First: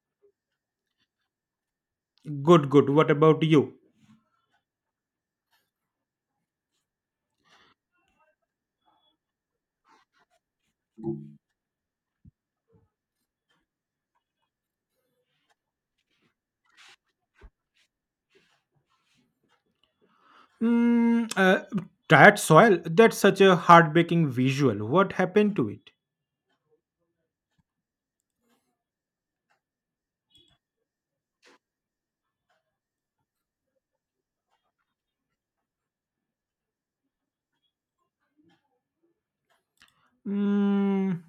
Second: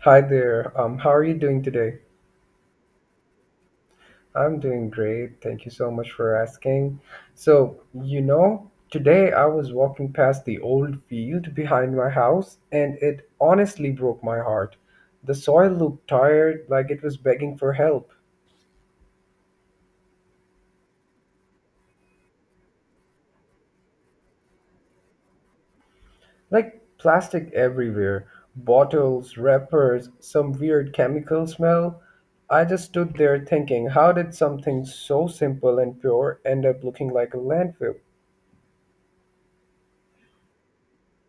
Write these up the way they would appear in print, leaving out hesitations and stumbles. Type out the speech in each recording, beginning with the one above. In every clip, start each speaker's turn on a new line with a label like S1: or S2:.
S1: Hi there. How are you doing today?
S2: Good, good. What about you?
S1: I'm doing great. Thank you so much for asking. So, you know, today I was walking past the old field behind my house and it honestly broke my heart. The soil looked tired, like it was begging for help.
S2: Mm, uh, Tired soil? That's such a heartbreaking visual. What happened to it?
S1: Like plastic everywhere, bottles, wrappers, some weird chemical smell. I just stood there thinking, how did something so simple and pure end up looking like a landfill?
S2: Mm,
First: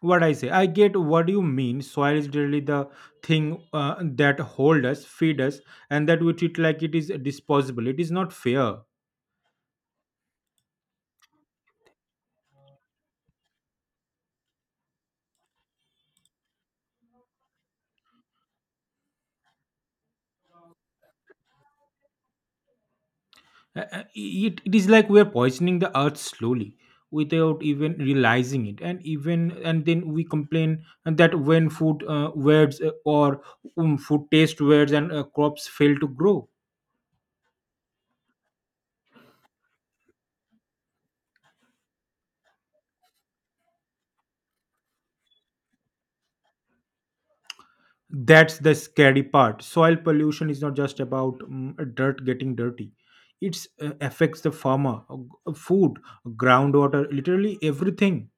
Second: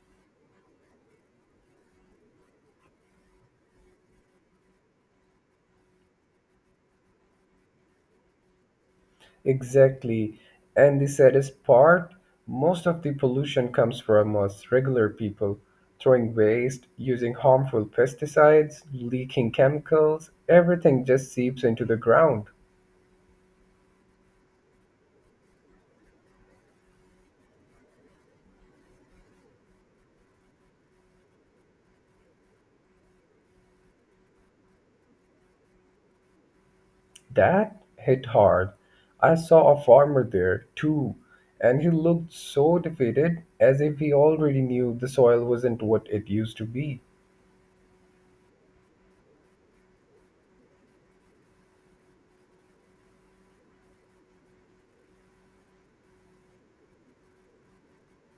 S2: what I say? I get what you mean. Soil is really the thing that hold us, feed us, and that we treat like it is disposable. It is not fair.
S1: Exactly. And the saddest part, most of the pollution comes from us regular people throwing waste, using harmful pesticides, leaking chemicals, everything just seeps into the ground.
S2: It is like we are poisoning the earth slowly without even realizing it and then we complain that when food taste words and crops fail to grow.
S1: That hit hard. I saw a farmer there too, and he looked so defeated as if he already knew the soil wasn't what it used to be.
S2: That's the scary part. Soil pollution is not just about dirt getting dirty. It affects the farmer, food, groundwater, literally everything.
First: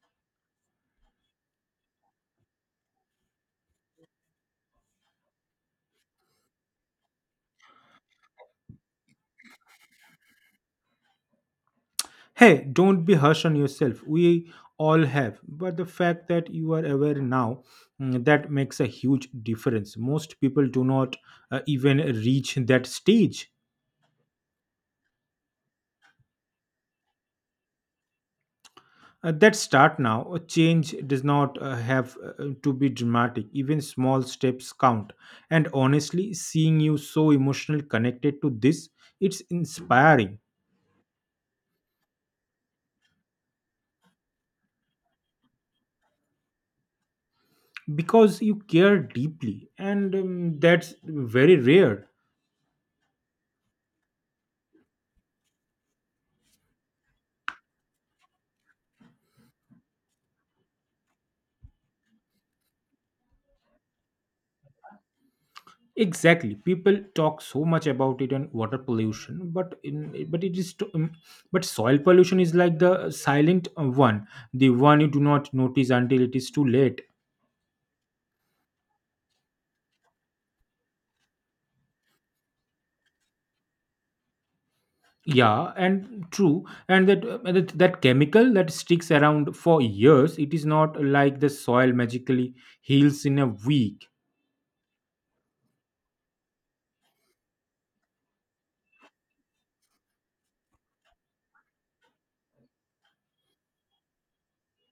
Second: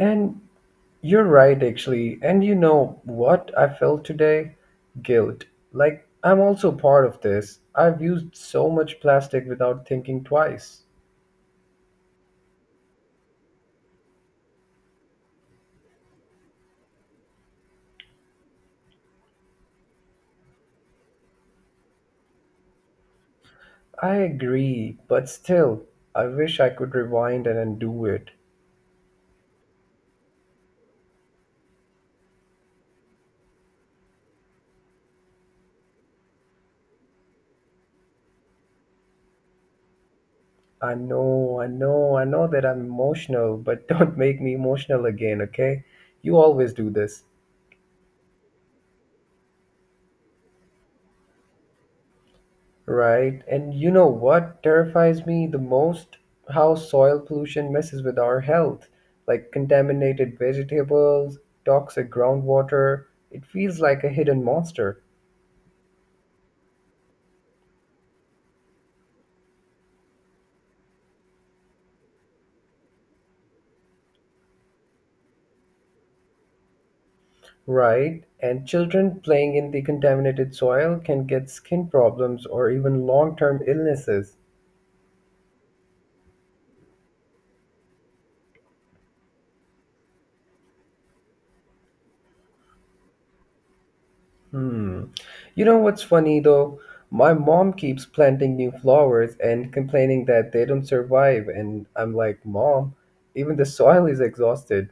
S1: And you're right, actually. And you know what I felt today? Guilt. Like, I'm also part of this. I've used so much plastic without thinking twice.
S2: Hey, don't be harsh on yourself. We all have. But the fact that you are aware now, mm, that makes a huge difference. Most people do not even reach that stage.
S1: I agree, but still, I wish I could rewind and undo it.
S2: That start now. A change does not have to be dramatic. Even small steps count. And honestly, seeing you so emotionally connected to this, it's inspiring
S1: I know that I'm emotional, but don't make me emotional again, okay? You always do this.
S2: because you care deeply, and that's very rare.
S1: Right. And you know what terrifies me the most? How soil pollution messes with our health, like contaminated vegetables, toxic groundwater. It feels like a hidden monster.
S2: Exactly. People talk so much about it and water pollution, but but soil pollution is like the silent one, the one you do not notice until it is too late.
S1: Right. And children playing in the contaminated soil can get skin problems or even long term illnesses.
S2: Yeah, and true, and that chemical that sticks around for years. It is not like the soil magically heals in a week.
S1: Hmm. You know what's funny though? My mom keeps planting new flowers and complaining that they don't survive. And I'm like, Mom, even the soil is exhausted.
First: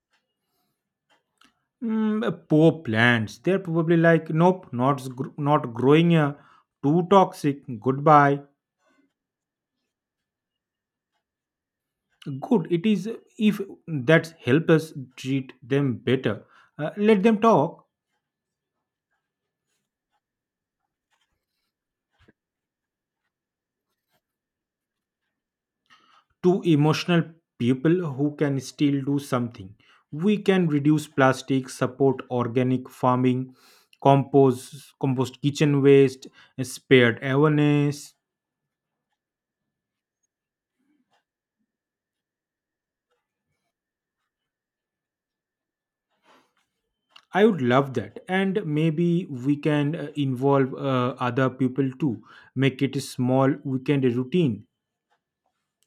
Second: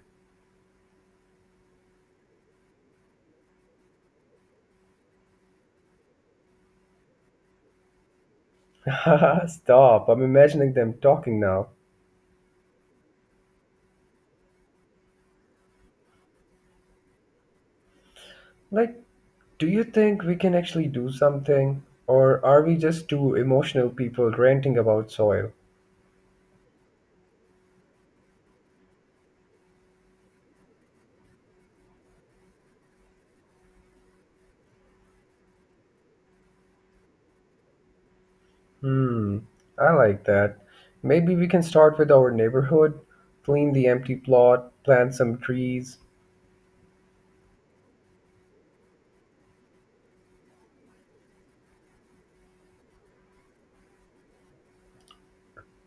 S2: Poor plants. They're probably like, nope, not s- gr- not growing. Too toxic. Goodbye.
S1: Stop. I'm imagining them talking now.
S2: Good it is, if that help us treat them better. Let them talk
S1: Like, do you think we can actually do something? Or are we just two emotional people ranting about soil?
S2: to emotional people who can still do something. We can reduce plastic, support organic farming, compost compost kitchen waste, spared awareness.
S1: Hmm, I like that. Maybe we can start with our neighborhood, clean the empty plot, plant some trees,
S2: I would love that, and maybe we can involve other people too, make it a small weekend routine.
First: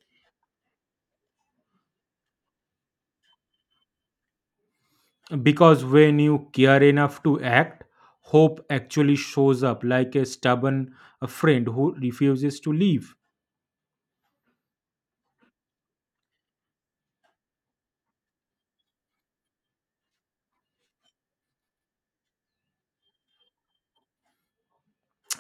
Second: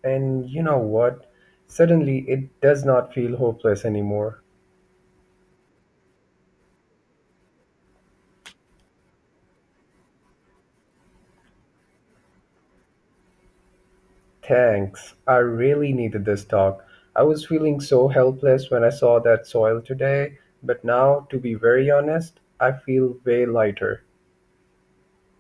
S1: and you know what? Suddenly it does not feel hopeless anymore.
S2: Because when you care enough to act, hope actually shows up like a stubborn friend who refuses to leave.
S1: Thanks. I really needed this talk. I was feeling so helpless when I saw that soil today, but now, to be very honest, I feel way lighter.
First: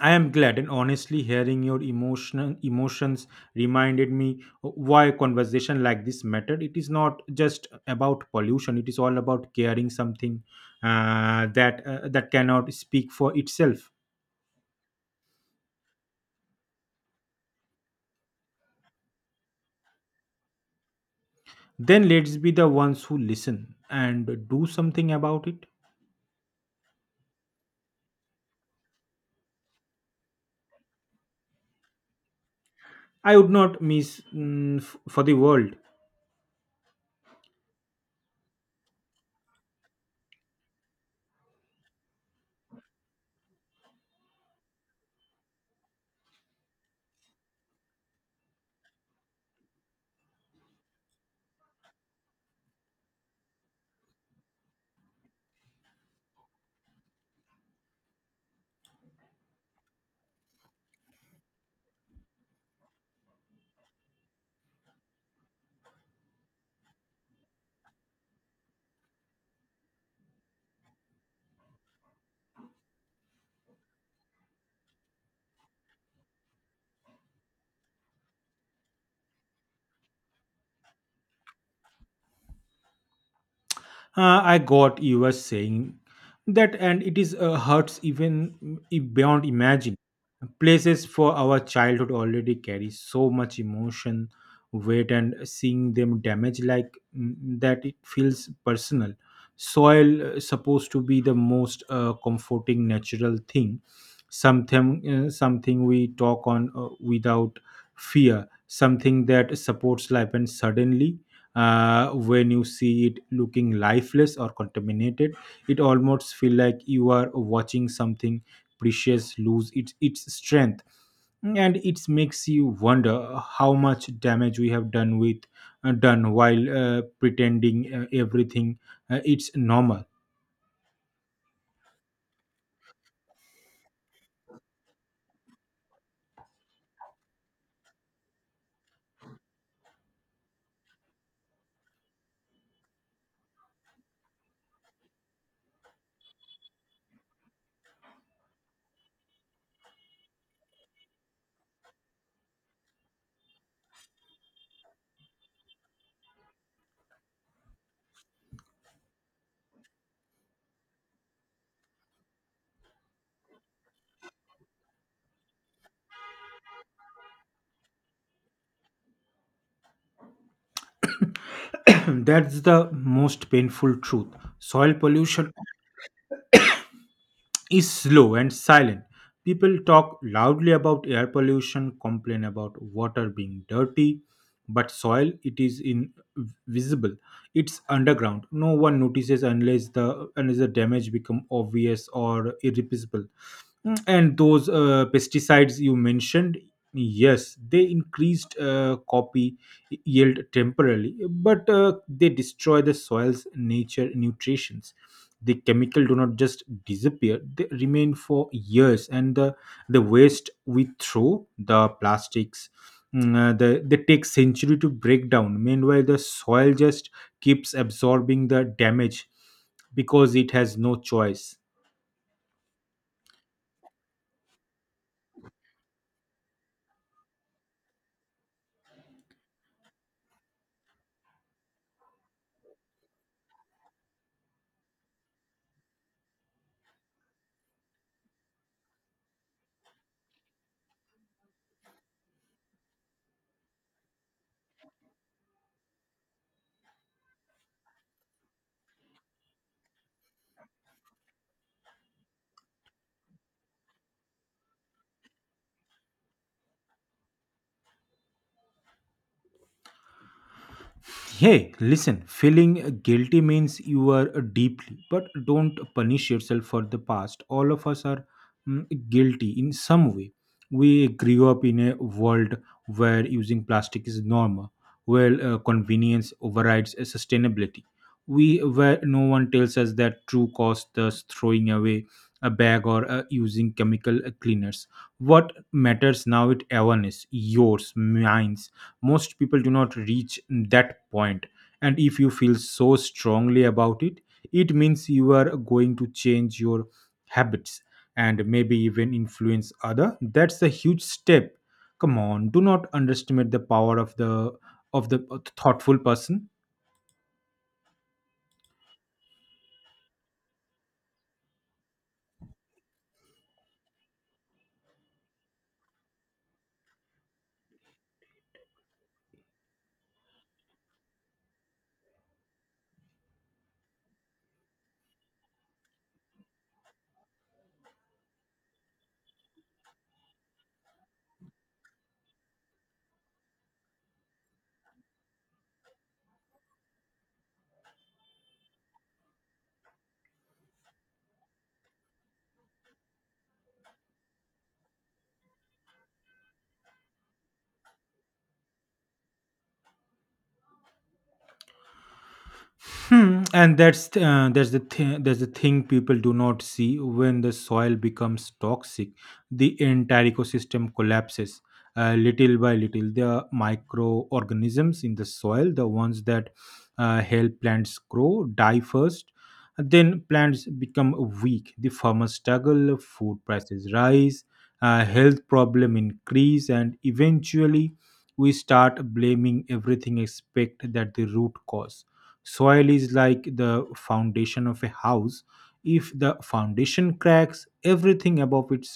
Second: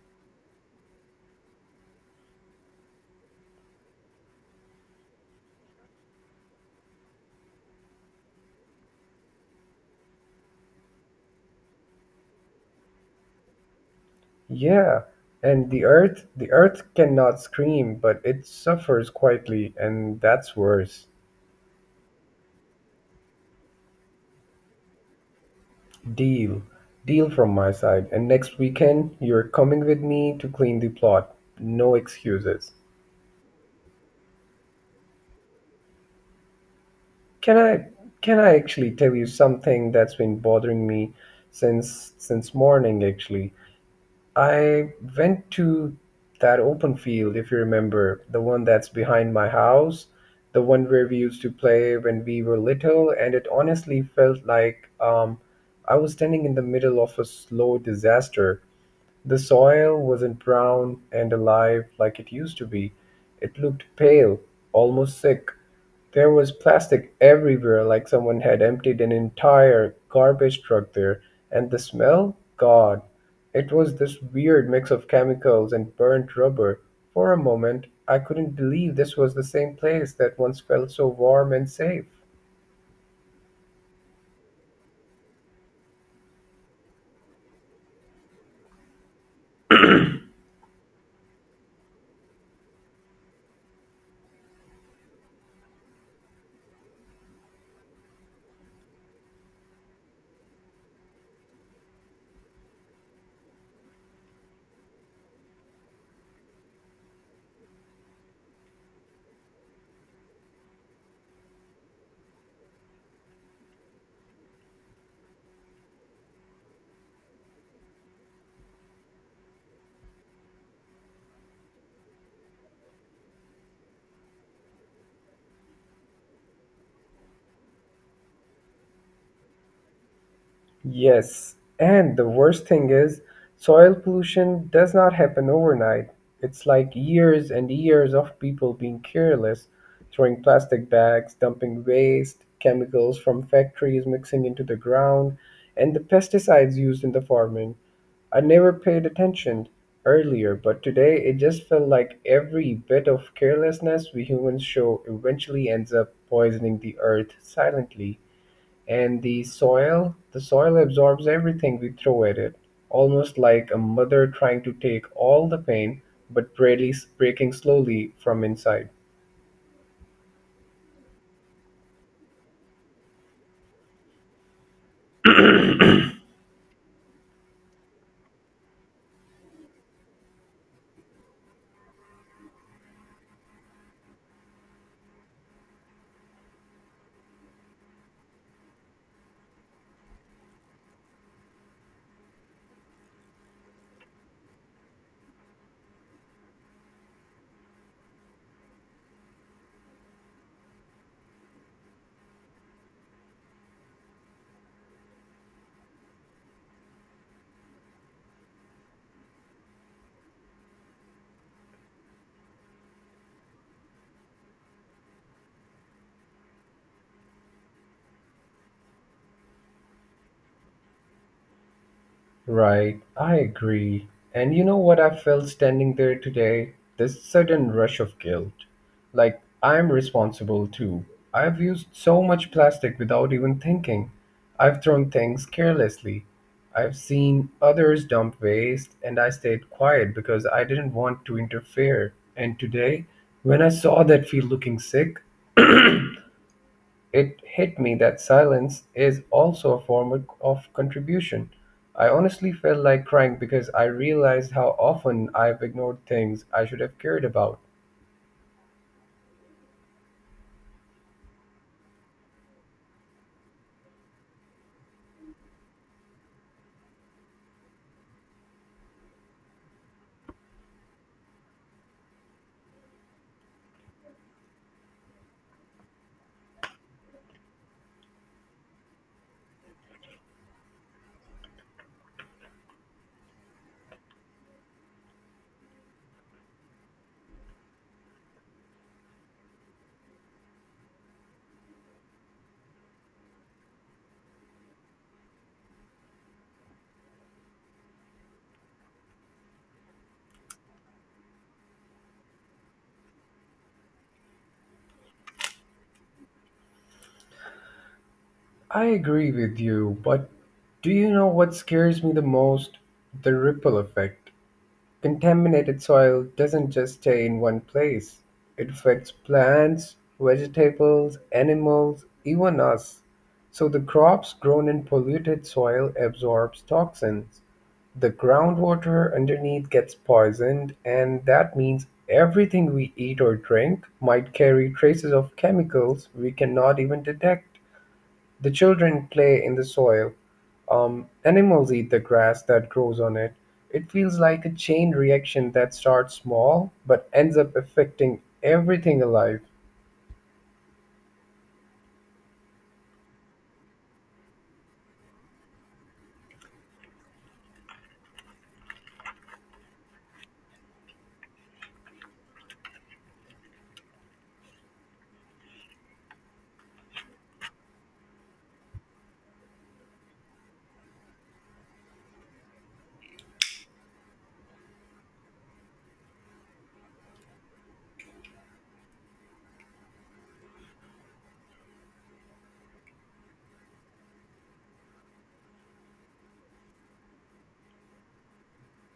S2: I am glad, and honestly, hearing your emotional emotions reminded me why conversation like this mattered. It is not just about pollution; it is all about caring something that cannot speak for itself.
S1: Yeah, and the earth cannot scream, but it suffers quietly, and that's worse.
S2: Then let's be the ones who listen and do something about it.
S1: Deal. Deal from my side. And next weekend, you're coming with me to clean the plot. No excuses.
S2: I would not miss for the world.
S1: Can I can I actually tell you something that's been bothering me since morning actually? I went to that open field, if you remember, the one that's behind my house, the one where we used to play when we were little, and it honestly felt like I was standing in the middle of a slow disaster. The soil wasn't brown and alive like it used to be, it looked pale, almost sick. There was plastic everywhere like someone had emptied an entire garbage truck there. And the smell? God, it was this weird mix of chemicals and burnt rubber. For a moment, I couldn't believe this was the same place that once felt so warm and safe.
S2: I got you were saying that, and it is hurts even beyond imagine. Places for our childhood already carry so much emotion, weight, and seeing them damaged like mm, that, it feels personal. Soil supposed to be the most comforting natural thing, something we talk on without fear, something that supports life, and suddenly when you see it looking lifeless or contaminated, it almost feel like you are watching something precious lose its strength, and it makes you wonder how much damage we have done with done while pretending everything it's normal.
S1: Yes, and the worst thing is, soil pollution does not happen overnight. It's like years and years of people being careless, throwing plastic bags, dumping waste, chemicals from factories mixing into the ground, and the pesticides used in the farming. I never paid attention earlier, but today it just felt like every bit of carelessness we humans show eventually ends up poisoning the earth silently. And the soil absorbs everything we throw at it, almost like a mother trying to take all the pain, but barely breaking slowly from inside.
S2: That's the most painful truth. Soil pollution is slow and silent. People talk loudly about air pollution, complain about water being dirty, but soil, it is invisible. It's underground. No one notices unless the damage become obvious or irreplaceable. Mm, and those pesticides you mentioned, yes, they increased copy yield temporarily, but they destroy the soil's nature nutrition. The chemical do not just disappear, they remain for years and the waste we throw, the plastics, they take century to break down. Meanwhile, the soil just keeps absorbing the damage because it has no choice.
S1: Right, I agree. And you know what I felt standing there today? This sudden rush of guilt. Like, I'm responsible too. I've used so much plastic without even thinking. I've thrown things carelessly. I've seen others dump waste, and I stayed quiet because I didn't want to interfere. And today, when I saw that field looking sick, it hit me that silence is also a form of contribution. I honestly felt like crying because I realized how often I've ignored things I should have cared about.
S2: Hey, listen, feeling guilty means you are deeply, but don't punish yourself for the past. All of us are, mm, guilty in some way. We grew up in a world where using plastic is normal, where convenience overrides sustainability. We where no one tells us that true cost is throwing away a bag or using chemical cleaners. What matters now is awareness, yours, mine, most people do not reach that point. And if you feel so strongly about it, it means you are going to change your habits and maybe even influence other. That's a huge step. Come on, do not underestimate the power of the thoughtful person.
S1: I agree with you, but do you know what scares me the most? The ripple effect. Contaminated soil doesn't just stay in one place, it affects plants, vegetables, animals, even us. So the crops grown in polluted soil absorbs toxins. The groundwater underneath gets poisoned and that means everything we eat or drink might carry traces of chemicals we cannot even detect. The children play in the soil. Animals eat the grass that grows on it. It feels like a chain reaction that starts small but ends up affecting everything alive.
S2: Hmm. And that's the thing people do not see. When the soil becomes toxic, the entire ecosystem collapses little by little. The microorganisms in the soil, the ones that help plants grow, die first. Then plants become weak. The farmers struggle. Food prices rise. Health problem increase, and eventually we start blaming everything except that the root cause. Soil is like the foundation of a house. If the foundation cracks, everything above it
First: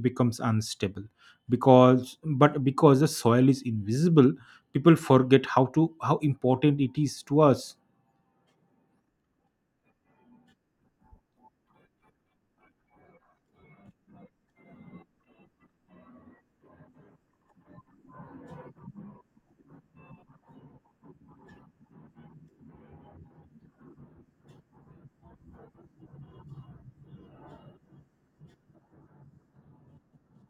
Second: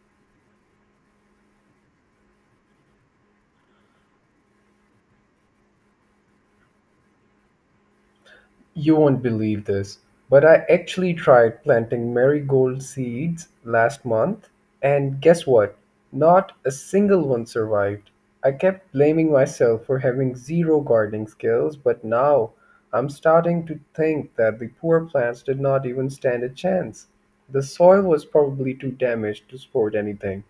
S2: becomes unstable. Because the soil is invisible, people forget how important it is to us.
S1: You won't believe this, but I actually tried planting marigold seeds last month, and guess what? Not a single one survived. I kept blaming myself for having zero gardening skills, but now I'm starting to think that the poor plants did not even stand a chance. The soil was probably too damaged to support anything.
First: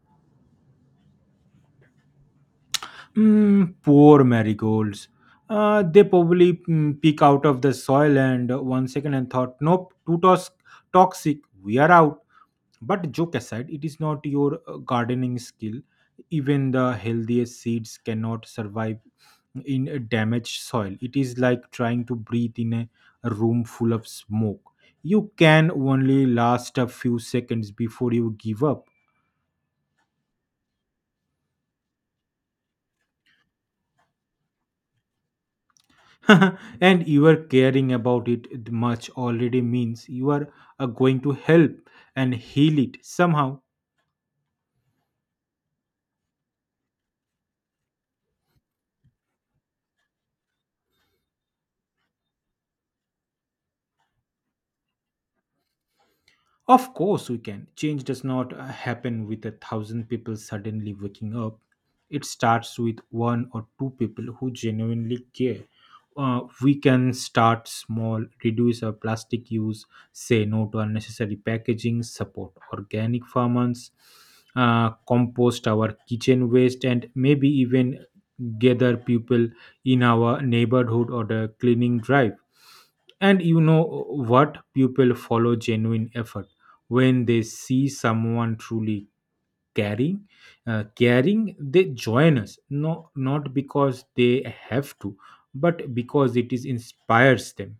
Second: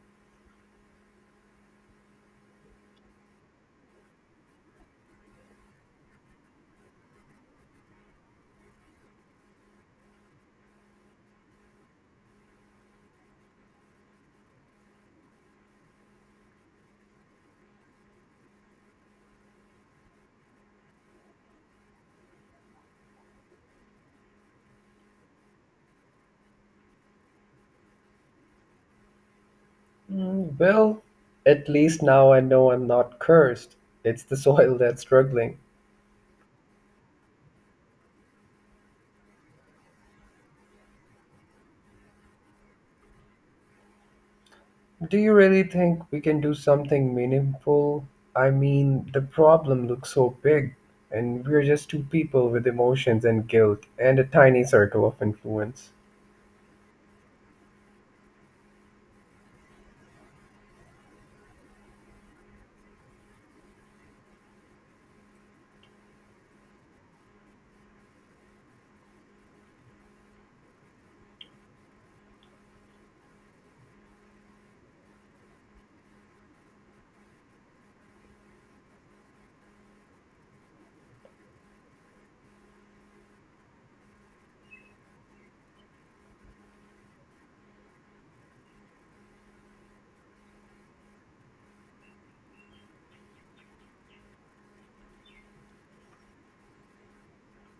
S2: Poor marigolds. They probably, mm, peek out of the soil and 1 second and thought, nope, toxic. We are out. But joke aside, it is not your gardening skill. Even the healthiest seeds cannot survive in a damaged soil. It is like trying to breathe in a room full of smoke. You can only last a few seconds before you give up.
S1: Mm, well, at least now I know I'm not cursed. It's the soil that's struggling.
S2: And you are caring about it much already means you are going to help and heal it somehow.
S1: Do you really think we can do something meaningful? I mean, the problem looks so big, and we're just two people with emotions and guilt and a tiny circle of influence.
S2: Of course, we can. Change does not happen with a thousand people suddenly waking up. It starts with one or two people who genuinely care. We can start small, reduce our plastic use, say no to unnecessary packaging, support organic farmers, compost our kitchen waste, and maybe even gather people in our neighborhood or the cleaning drive. And you know what? People follow genuine effort. When they see someone truly caring, they join us. No, not because they have to, but because it is inspires them.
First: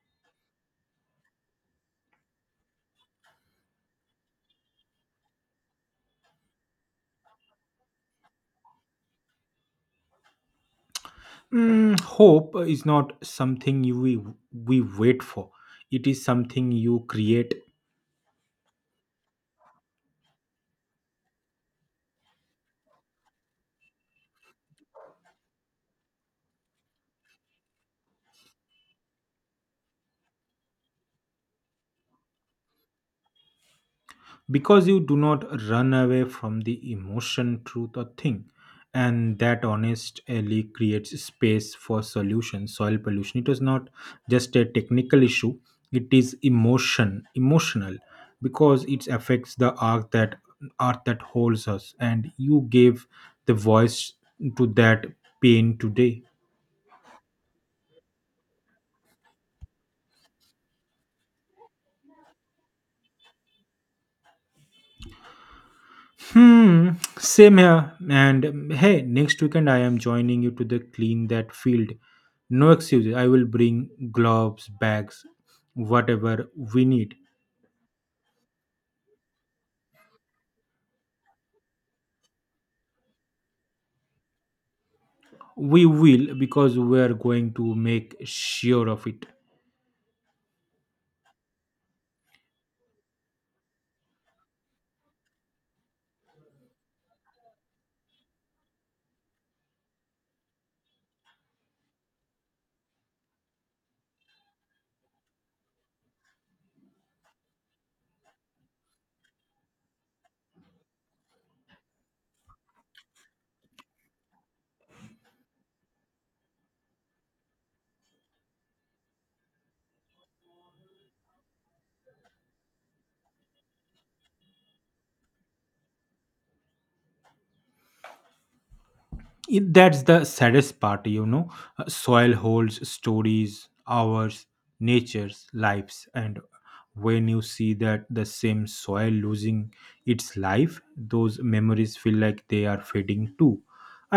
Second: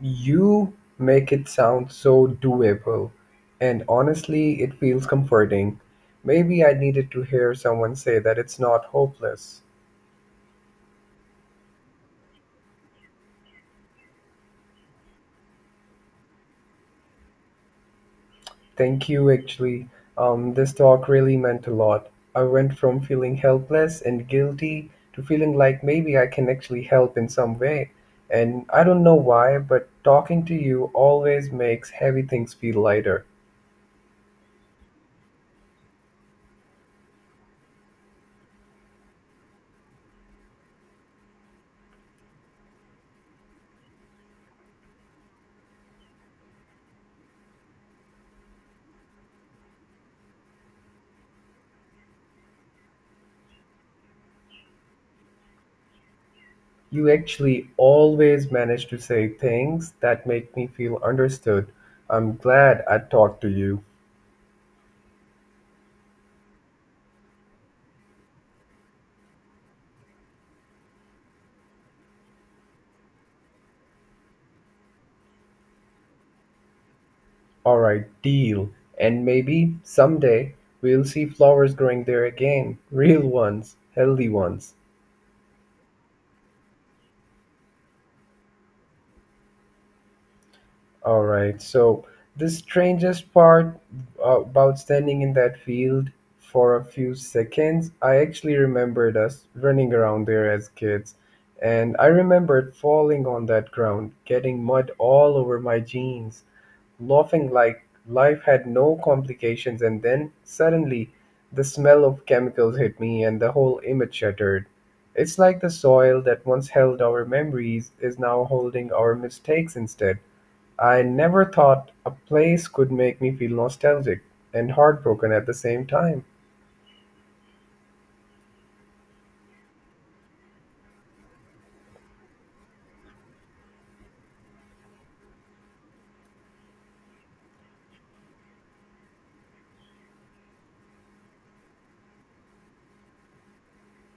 S1: You make it sound so doable, and honestly, it feels comforting. Maybe I needed to hear someone say that it's not hopeless.
S2: Mm, hope is not something we wait for. It is something you create.
S1: Thank you, actually. This talk really meant a lot. I went from feeling helpless and guilty to feeling like maybe I can actually help in some way. And I don't know why, but talking to you always makes heavy things feel lighter.
S2: Because you do not run away from the emotion truth or thing, and that honestly creates space for solution. Soil pollution, it is not just a technical issue, it is emotional, because it affects the art that holds us, and you gave the voice to that pain today.
S1: You actually always manage to say things that make me feel understood. I'm glad I talked to you.
S2: Hmm, same here. And hey, next weekend I am joining you to the clean that field. No excuses. I will bring gloves, bags, whatever we need.
S1: All right, deal. And maybe someday we'll see flowers growing there again. Real ones, healthy ones.
S2: We will, because we are going to make sure of it.
S1: All right. So the strangest part about standing in that field for a few seconds, I actually remembered us running around there as kids. And I remembered falling on that ground, getting mud all over my jeans, laughing like life had no complications. And then suddenly the smell of chemicals hit me and the whole image shattered. It's like the soil that once held our memories is now holding our mistakes instead. I never thought a place could make me feel nostalgic and heartbroken at the same time.
S2: It- that's the saddest part, you know. Soil holds stories, ours, nature's lives, and when you see that the same soil losing its life, those memories feel like they are fading too.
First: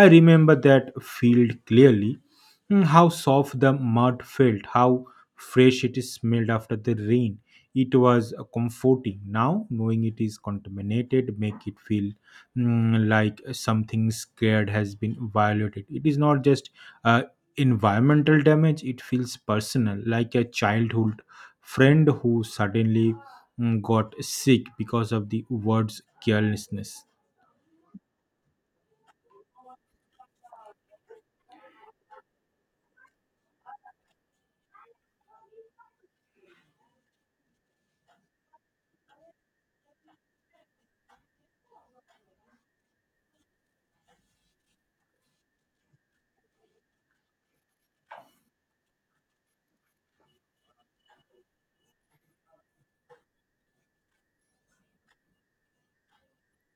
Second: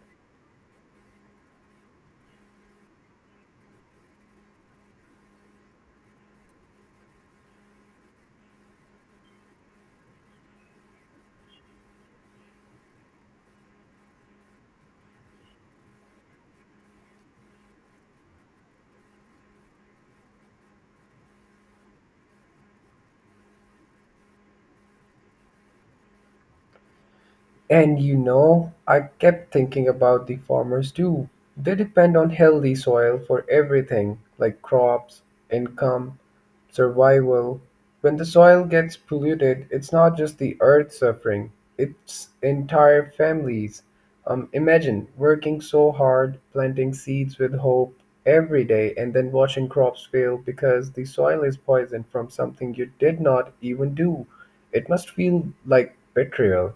S2: I remember that field clearly. Mm, how soft the mud felt, how fresh it smelled after the rain. It was comforting. Now knowing it is contaminated make it feel, mm, like something scared has been violated. It is not just uh, environmental damage, it feels personal, like a childhood friend who suddenly, mm, got sick because of the word's carelessness.
S1: And you know, I kept thinking about the farmers too. They depend on healthy soil for everything like crops, income, survival. When the soil gets polluted, it's not just the earth suffering, it's entire families. Imagine working so hard, planting seeds with hope every day, and then watching crops fail because the soil is poisoned from something you did not even do. It must feel like betrayal.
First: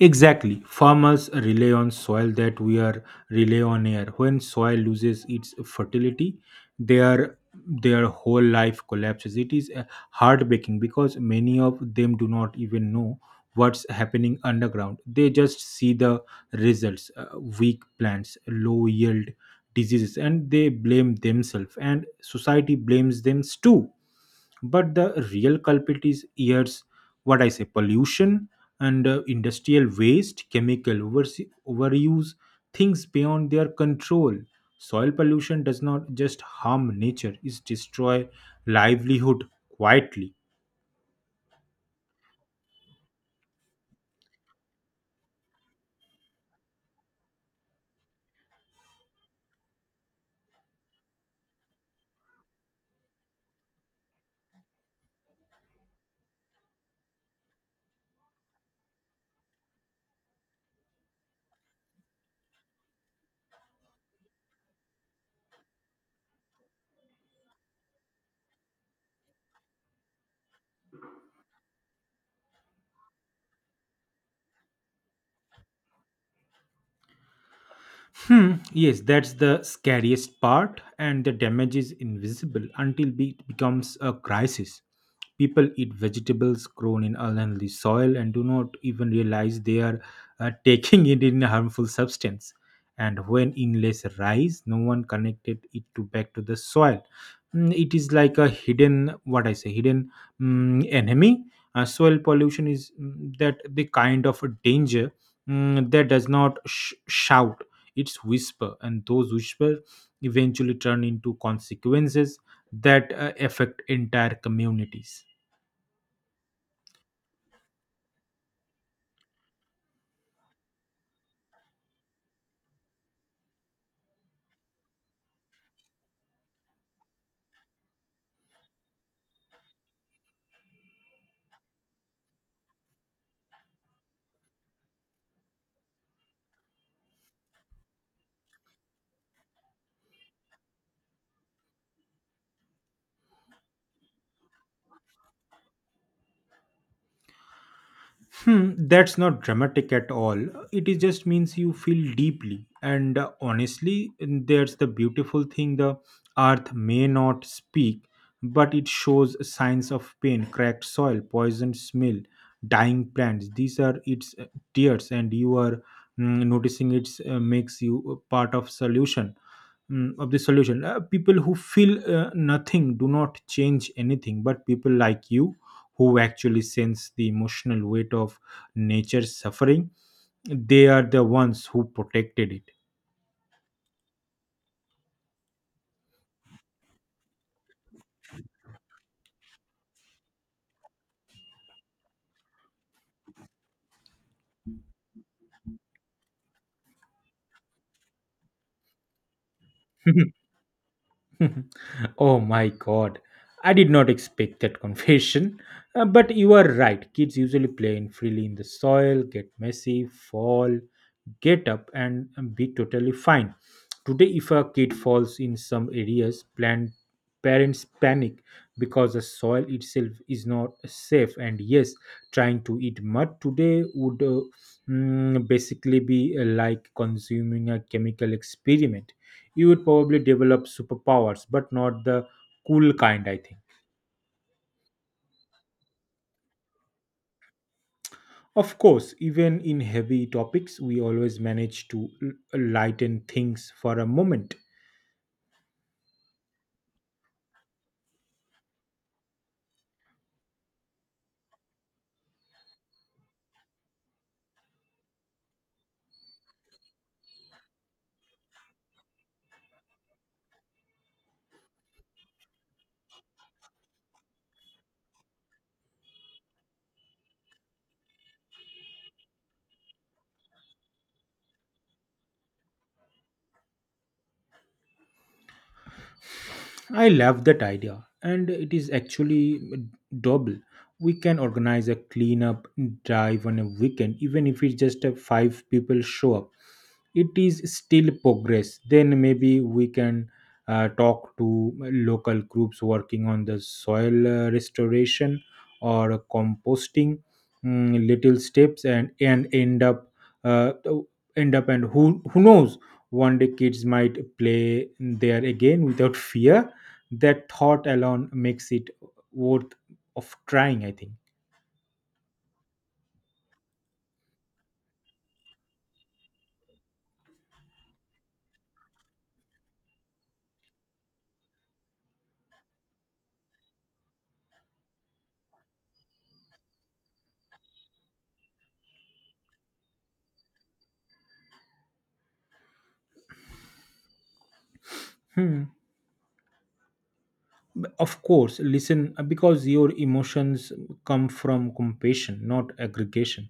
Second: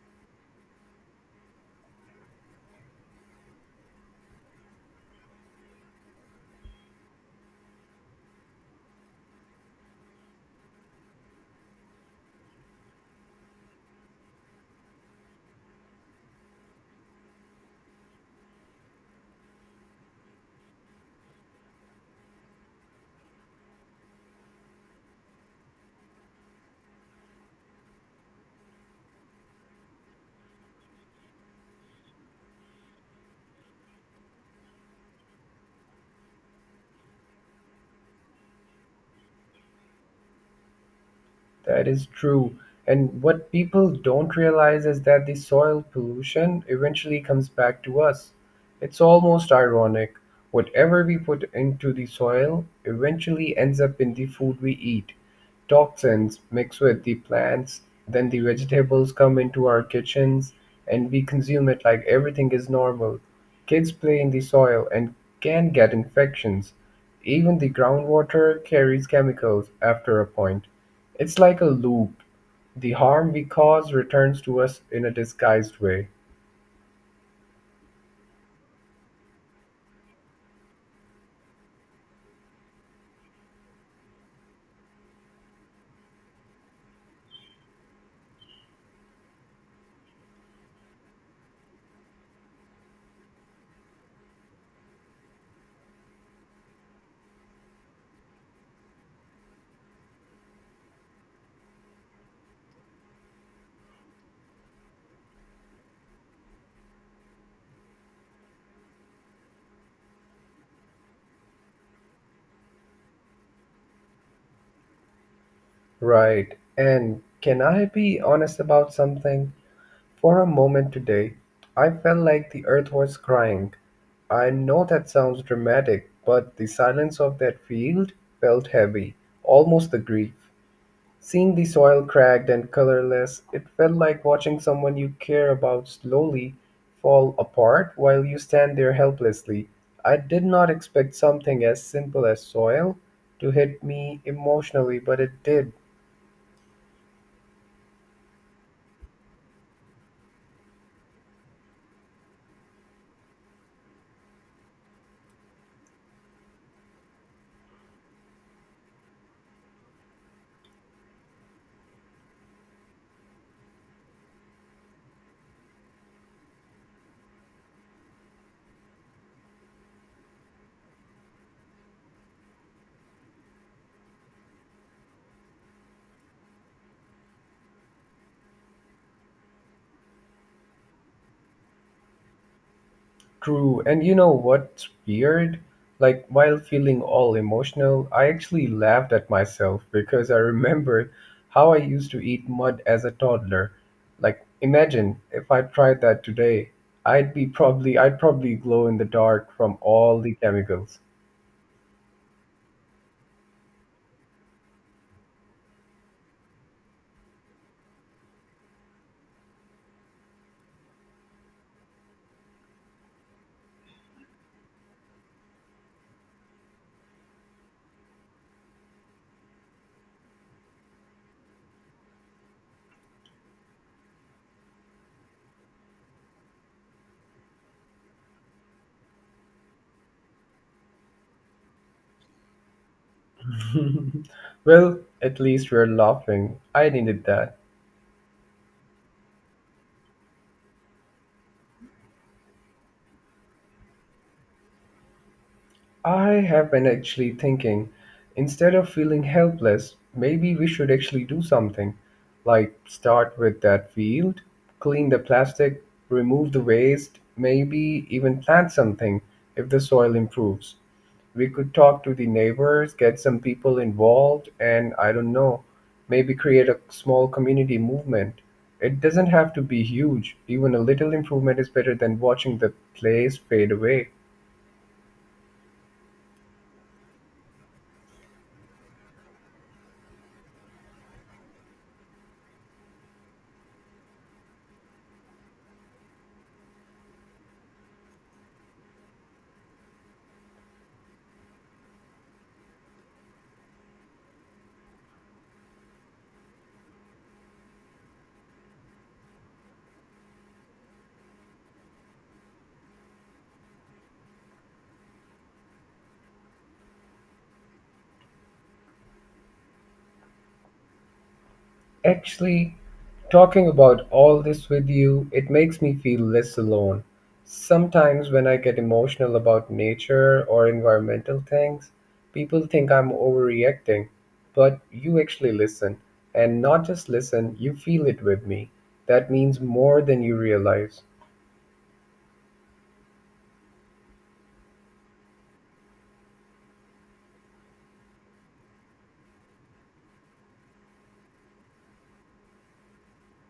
S2: Exactly. Farmers rely on soil that we are rely on air. When soil loses its fertility, their their whole life collapses. It is heartbreaking because many of them do not even know what's happening underground. They just see the results: weak plants, low yield, diseases, and they blame themselves, and society blames them too. But the real culprit is years, what I say, pollution, and industrial waste, chemical overuse, things beyond their control. Soil pollution does not just harm nature, it destroy livelihood quietly.
S1: That is true. And what people don't realize is that the soil pollution eventually comes back to us. It's almost ironic. Whatever we put into the soil eventually ends up in the food we eat. Toxins mix with the plants, then the vegetables come into our kitchens, and we consume it like everything is normal. Kids play in the soil and can get infections. Even the groundwater carries chemicals after a point. It's like a loop. The harm we cause returns to us in a disguised way.
S2: Hmm, yes, that's the scariest part, and the damage is invisible it becomes a crisis. People eat vegetables grown in unhealthy soil and do not even realize they are taking it in a harmful substance. And when inlays rise, no one connected it to back to the soil. Mm, it is like a hidden, what I say, hidden, mm, enemy. Soil pollution is, mm, that the kind of a danger, mm, that does not shout its whisper, and those whispers eventually turn into consequences that affect entire communities.
S1: Right. And can I be honest about something? For a moment today, I felt like the earth was crying. I know that sounds dramatic, but the silence of that field felt heavy, almost the grief. Seeing the soil cracked and colorless, it felt like watching someone you care about slowly fall apart while you stand there helplessly. I did not expect something as simple as soil to hit me emotionally, but it did.
S2: Hmm, that's not dramatic at all. It is just means you feel deeply. And honestly, and that's the beautiful thing, the earth may not speak, but it shows signs of pain, cracked soil, poisoned smell, dying plants. These are its tears, and you are, mm, noticing it makes you a part of solution, mm, of the solution. People who feel nothing do not change anything, but people like you who actually sense the emotional weight of nature's suffering, they are the ones who protected it.
S1: True. And you know what's weird? Like, while feeling all emotional, I actually laughed at myself because I remembered how I used to eat mud as a toddler. Like, imagine if I tried that today, I'd probably glow in the dark from all the chemicals.
S2: Oh my god, I did not expect that confession. But you are right, kids usually play in freely in the soil, get messy, fall, get up, and be totally fine. Today, if a kid falls in some areas, parents panic because the soil itself is not safe. And yes, trying to eat mud today would basically be like consuming a chemical experiment. You would probably develop superpowers, but not the cool kind, I think.
S1: Well, at least we're laughing. I needed that.
S2: Of course, even in heavy topics, we always manage to lighten things for a moment.
S1: I have been actually thinking, instead of feeling helpless, maybe we should actually do something. Like start with that field, clean the plastic, remove the waste, maybe even plant something if the soil improves. We could talk to the neighbors, get some people involved, and I don't know, maybe create a small community movement. It doesn't have to be huge, even a little improvement is better than watching the place fade away.
S2: I love that idea, and it is actually doable. We can organize a cleanup drive on a weekend, even if it's just a five people show up. It is still progress. Then maybe we can talk to local groups working on the soil restoration or composting. Little steps and uh, end up and who knows, one day kids might play there again without fear. That thought alone makes it worth of trying, I think.
S1: Actually, talking about all this with you, it makes me feel less alone. Sometimes, when I get emotional about nature or environmental things, people think I'm overreacting. But you actually listen, and not just listen, you feel it with me. That means more than you realize.
S2: Hmm. Of course, listen because your emotions come from compassion, not aggregation.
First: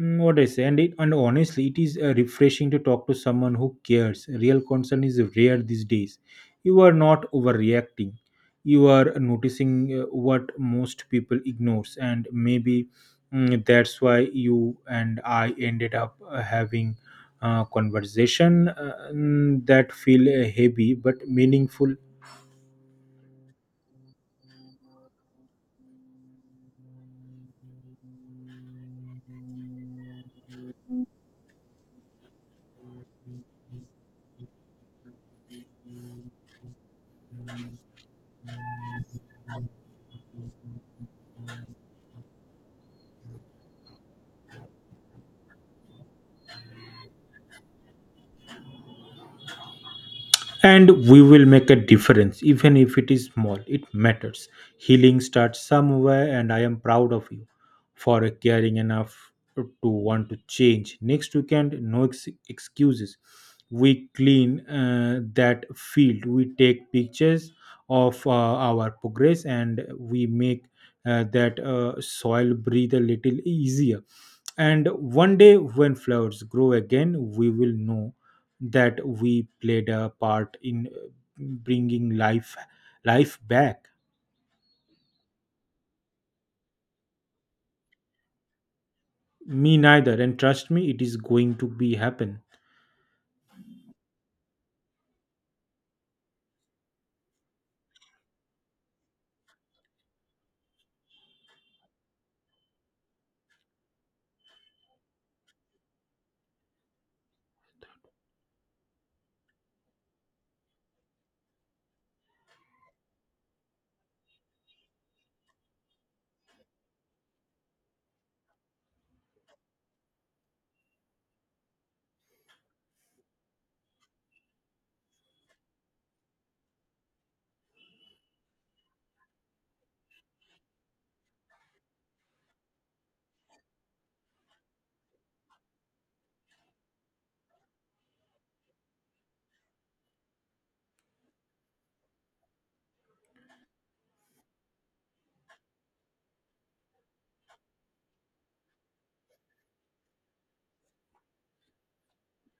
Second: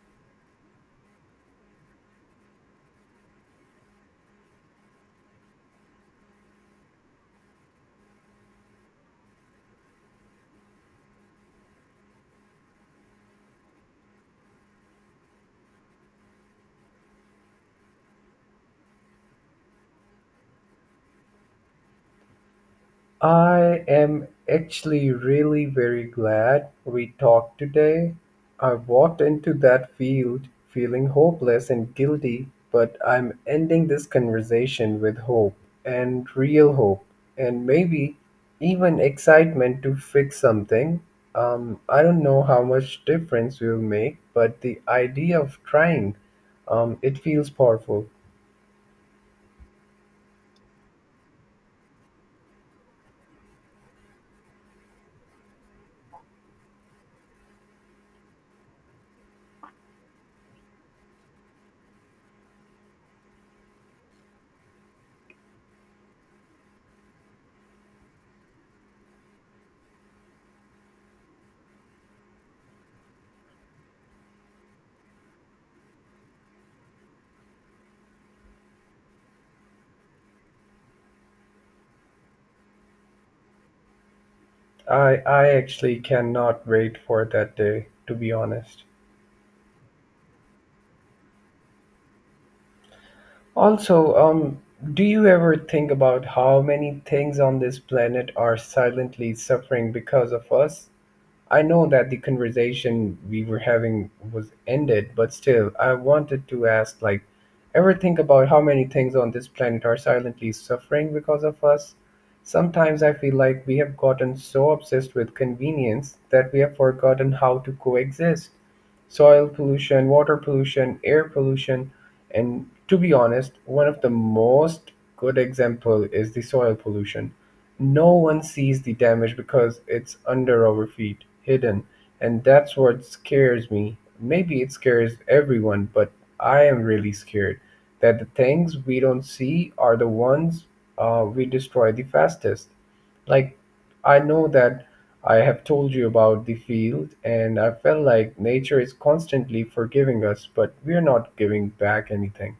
S2: What I say, and it, and honestly, it is refreshing to talk to someone who cares. Real concern is rare these days. You are not overreacting. You are noticing what most people ignores, and maybe that's why you and I ended up having a conversation that feel heavy but meaningful.
S1: I am actually really very glad we talked today. I walked into that field feeling hopeless and guilty, but I'm ending this conversation with hope and real hope and maybe even excitement to fix something. I don't know how much difference we'll make, but the idea of trying, it feels powerful.
S2: And we will make a difference. Even if it is small, it matters. Healing starts somewhere, and I am proud of you for caring enough to want to change. Next weekend, no excuses. We clean that field, we take pictures of our progress, and we make that soil breathe a little easier. And one day when flowers grow again, we will know that we played a part in bringing life back.
S1: I actually cannot wait for that day, to be honest.
S2: Me neither, and trust me, it is going to be happen.
S1: Also, do you ever think about how many things on this planet are silently suffering because of us? I know that the conversation we were having was ended, but still, I wanted to ask like, ever think about how many things on this planet are silently suffering because of us? Sometimes I feel like we have gotten so obsessed with convenience that we have forgotten how to coexist soil pollution, water pollution, air pollution, and to be honest, one of the most good example is the soil pollution. No one sees the damage because it's under our feet, hidden, and that's what scares me. Maybe it scares everyone, but I am really scared that the things we don't see are the ones we destroy the fastest. Like I know that I have told you about the field, and I felt like nature is constantly forgiving us, but we're not giving back anything.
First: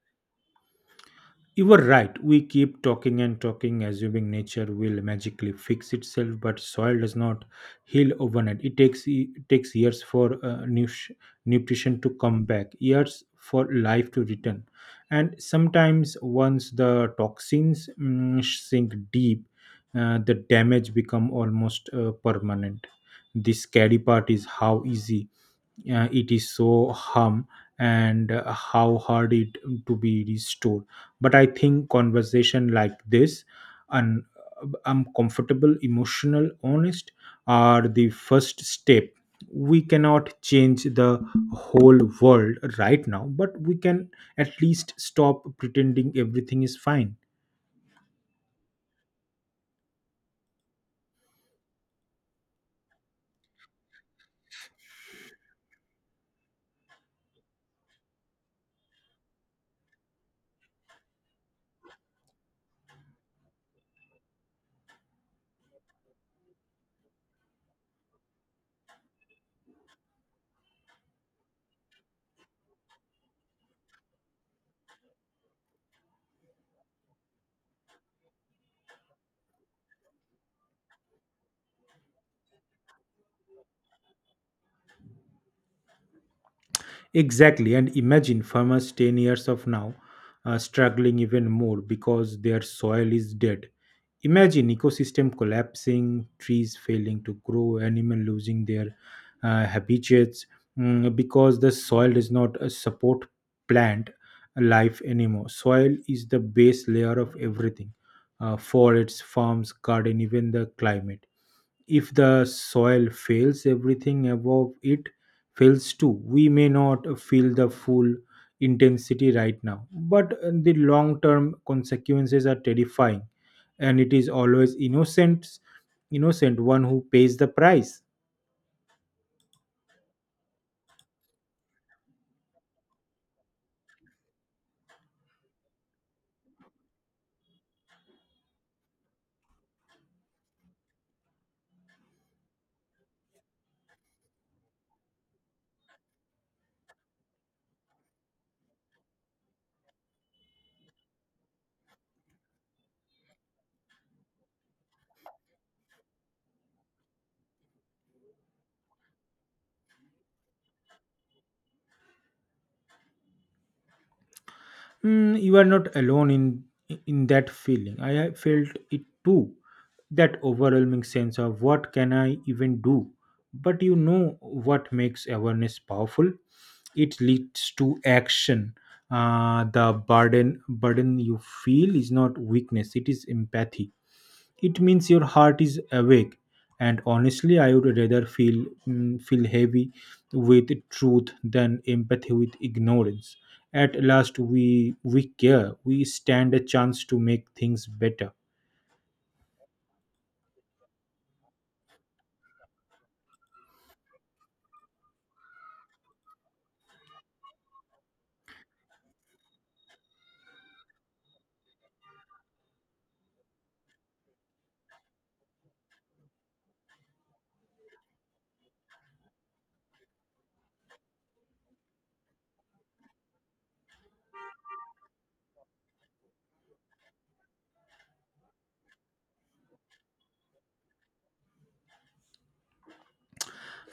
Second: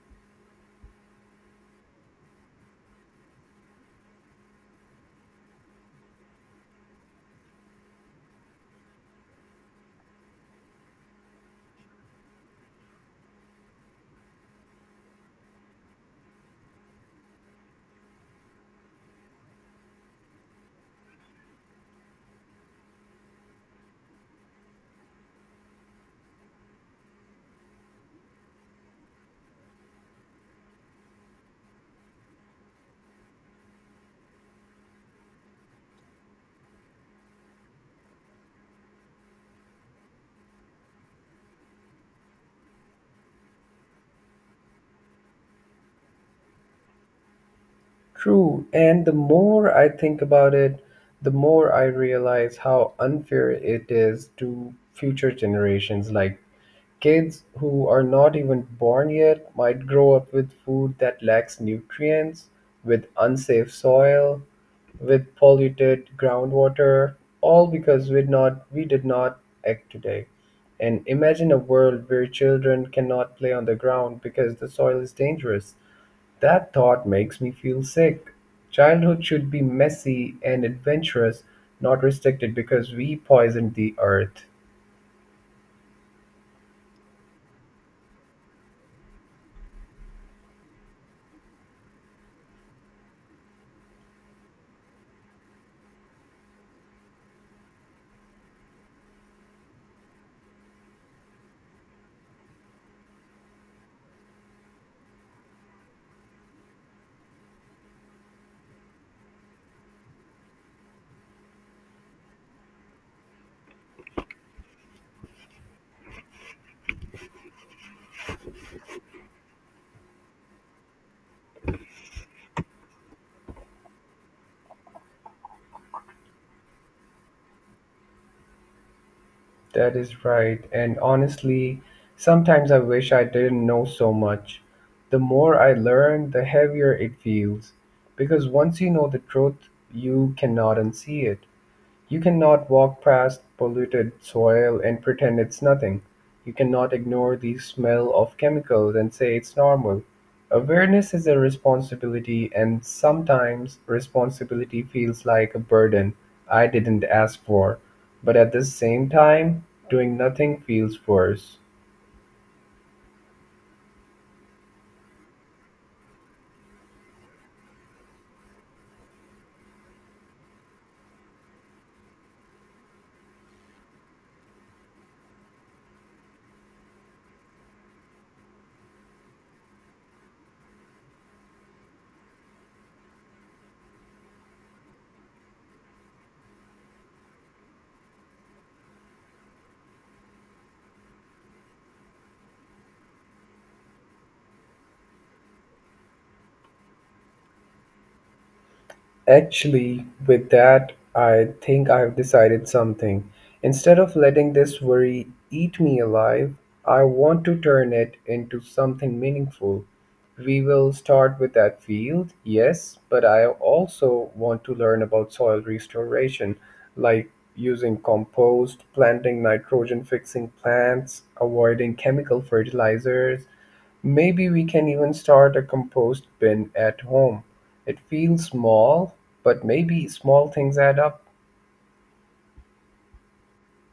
S2: You were right. We keep talking and talking, assuming nature will magically fix itself, but soil does not heal overnight. It takes years for nutrition to come back, years for life to return, and sometimes once the toxins sink deep, the damage become almost permanent. The scary part is how easy it is so harm and how hard it to be restored. But I think conversation like this, and I'm comfortable, emotional, honest, are the first step. We cannot change the whole world right now, but we can at least stop pretending everything is fine.
S1: True, and the more I think about it, the more I realize how unfair it is to future generations like kids who are not even born yet might grow up with food that lacks nutrients, with unsafe soil, with polluted groundwater, all because we did not act today. And imagine a world where children cannot play on the ground because the soil is dangerous. That thought makes me feel sick. Childhood should be messy and adventurous, not restricted because we poisoned the earth.
S2: Exactly. And imagine farmers 10 years of now struggling even more because their soil is dead. Imagine ecosystem collapsing, trees failing to grow, animal losing their habitats because the soil does not support plant life anymore. Soil is the base layer of everything, for its farms, garden, even the climate. If the soil fails, everything above it fails too. We may not feel the full intensity right now, but the long term consequences are terrifying, and it is always innocent, innocent one who pays the price.
S1: That is right. And honestly, sometimes I wish I didn't know so much. The more I learn, the heavier it feels. Because once you know the truth, you cannot unsee it. You cannot walk past polluted soil and pretend it's nothing. You cannot ignore the smell of chemicals and say it's normal. Awareness is a responsibility, and sometimes responsibility feels like a burden I didn't ask for. But at the same time, doing nothing feels worse.
S2: You are not alone in that feeling. I have felt it too. That overwhelming sense of what can I even do? But you know what makes awareness powerful? It leads to action. The burden you feel is not weakness; it is empathy. It means your heart is awake. And honestly, I would rather feel feel heavy with truth than empathy with ignorance. At last, we care. We stand a chance to make things better.
S1: Actually, with that, I think I've decided something. Instead of letting this worry eat me alive, I want to turn it into something meaningful. We will start with that field, yes, but I also want to learn about soil restoration, like using compost, planting nitrogen fixing plants, avoiding chemical fertilizers, maybe we can even start a compost bin at home. It feels small, but maybe small things add up.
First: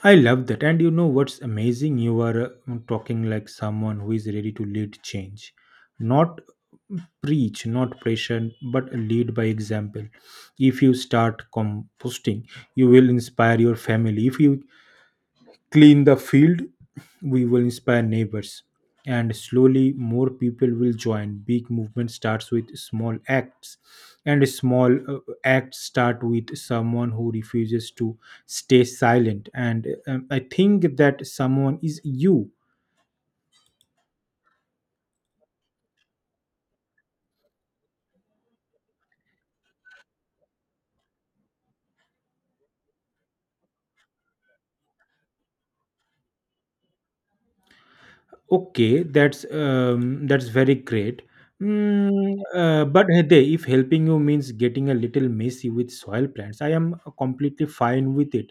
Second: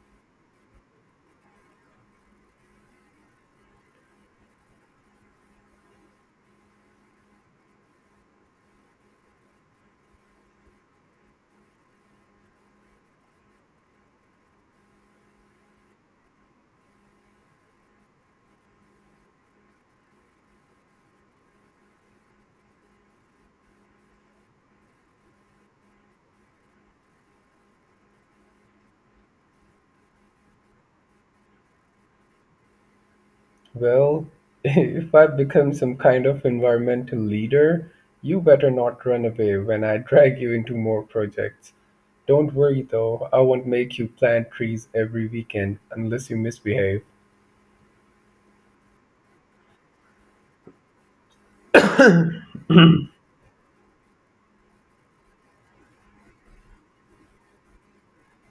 S2: I love that. And you know what's amazing? You are talking like someone who is ready to lead change. Not preach, not pressure, but lead by example. If you start composting, you will inspire your family. If you clean the field, we will inspire neighbors. And slowly, more people will join. Big movement starts with small acts, and small acts start with someone who refuses to stay silent. And I think that someone is you.
S1: Well, if I become some kind of environmental leader, you better not run away when I drag you into more projects. Don't worry though, I won't make you plant trees every weekend unless you misbehave.
S2: Okay, that's very great. But Hede, if helping you means getting a little messy with soil plants, I am completely fine with it.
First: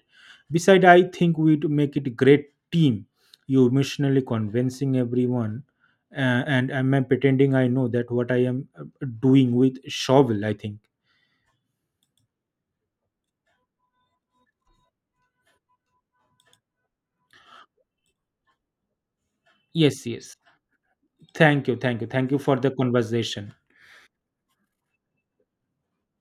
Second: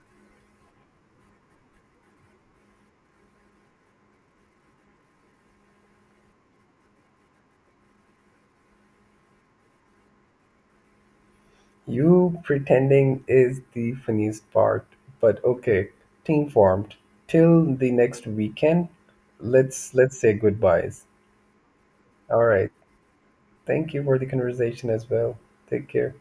S2: Besides, I think we'd make it a great team. You emotionally convincing everyone, uh, and am I pretending I know that what I am doing with shovel? I think.
S1: You pretending is the funniest part, but okay, team formed. Till the next weekend, let's
S2: Yes,
S1: let's say
S2: yes.
S1: goodbyes.
S2: Thank you, thank you, thank you
S1: All
S2: for the
S1: right.
S2: conversation.
S1: Thank you for the conversation as well. Take care.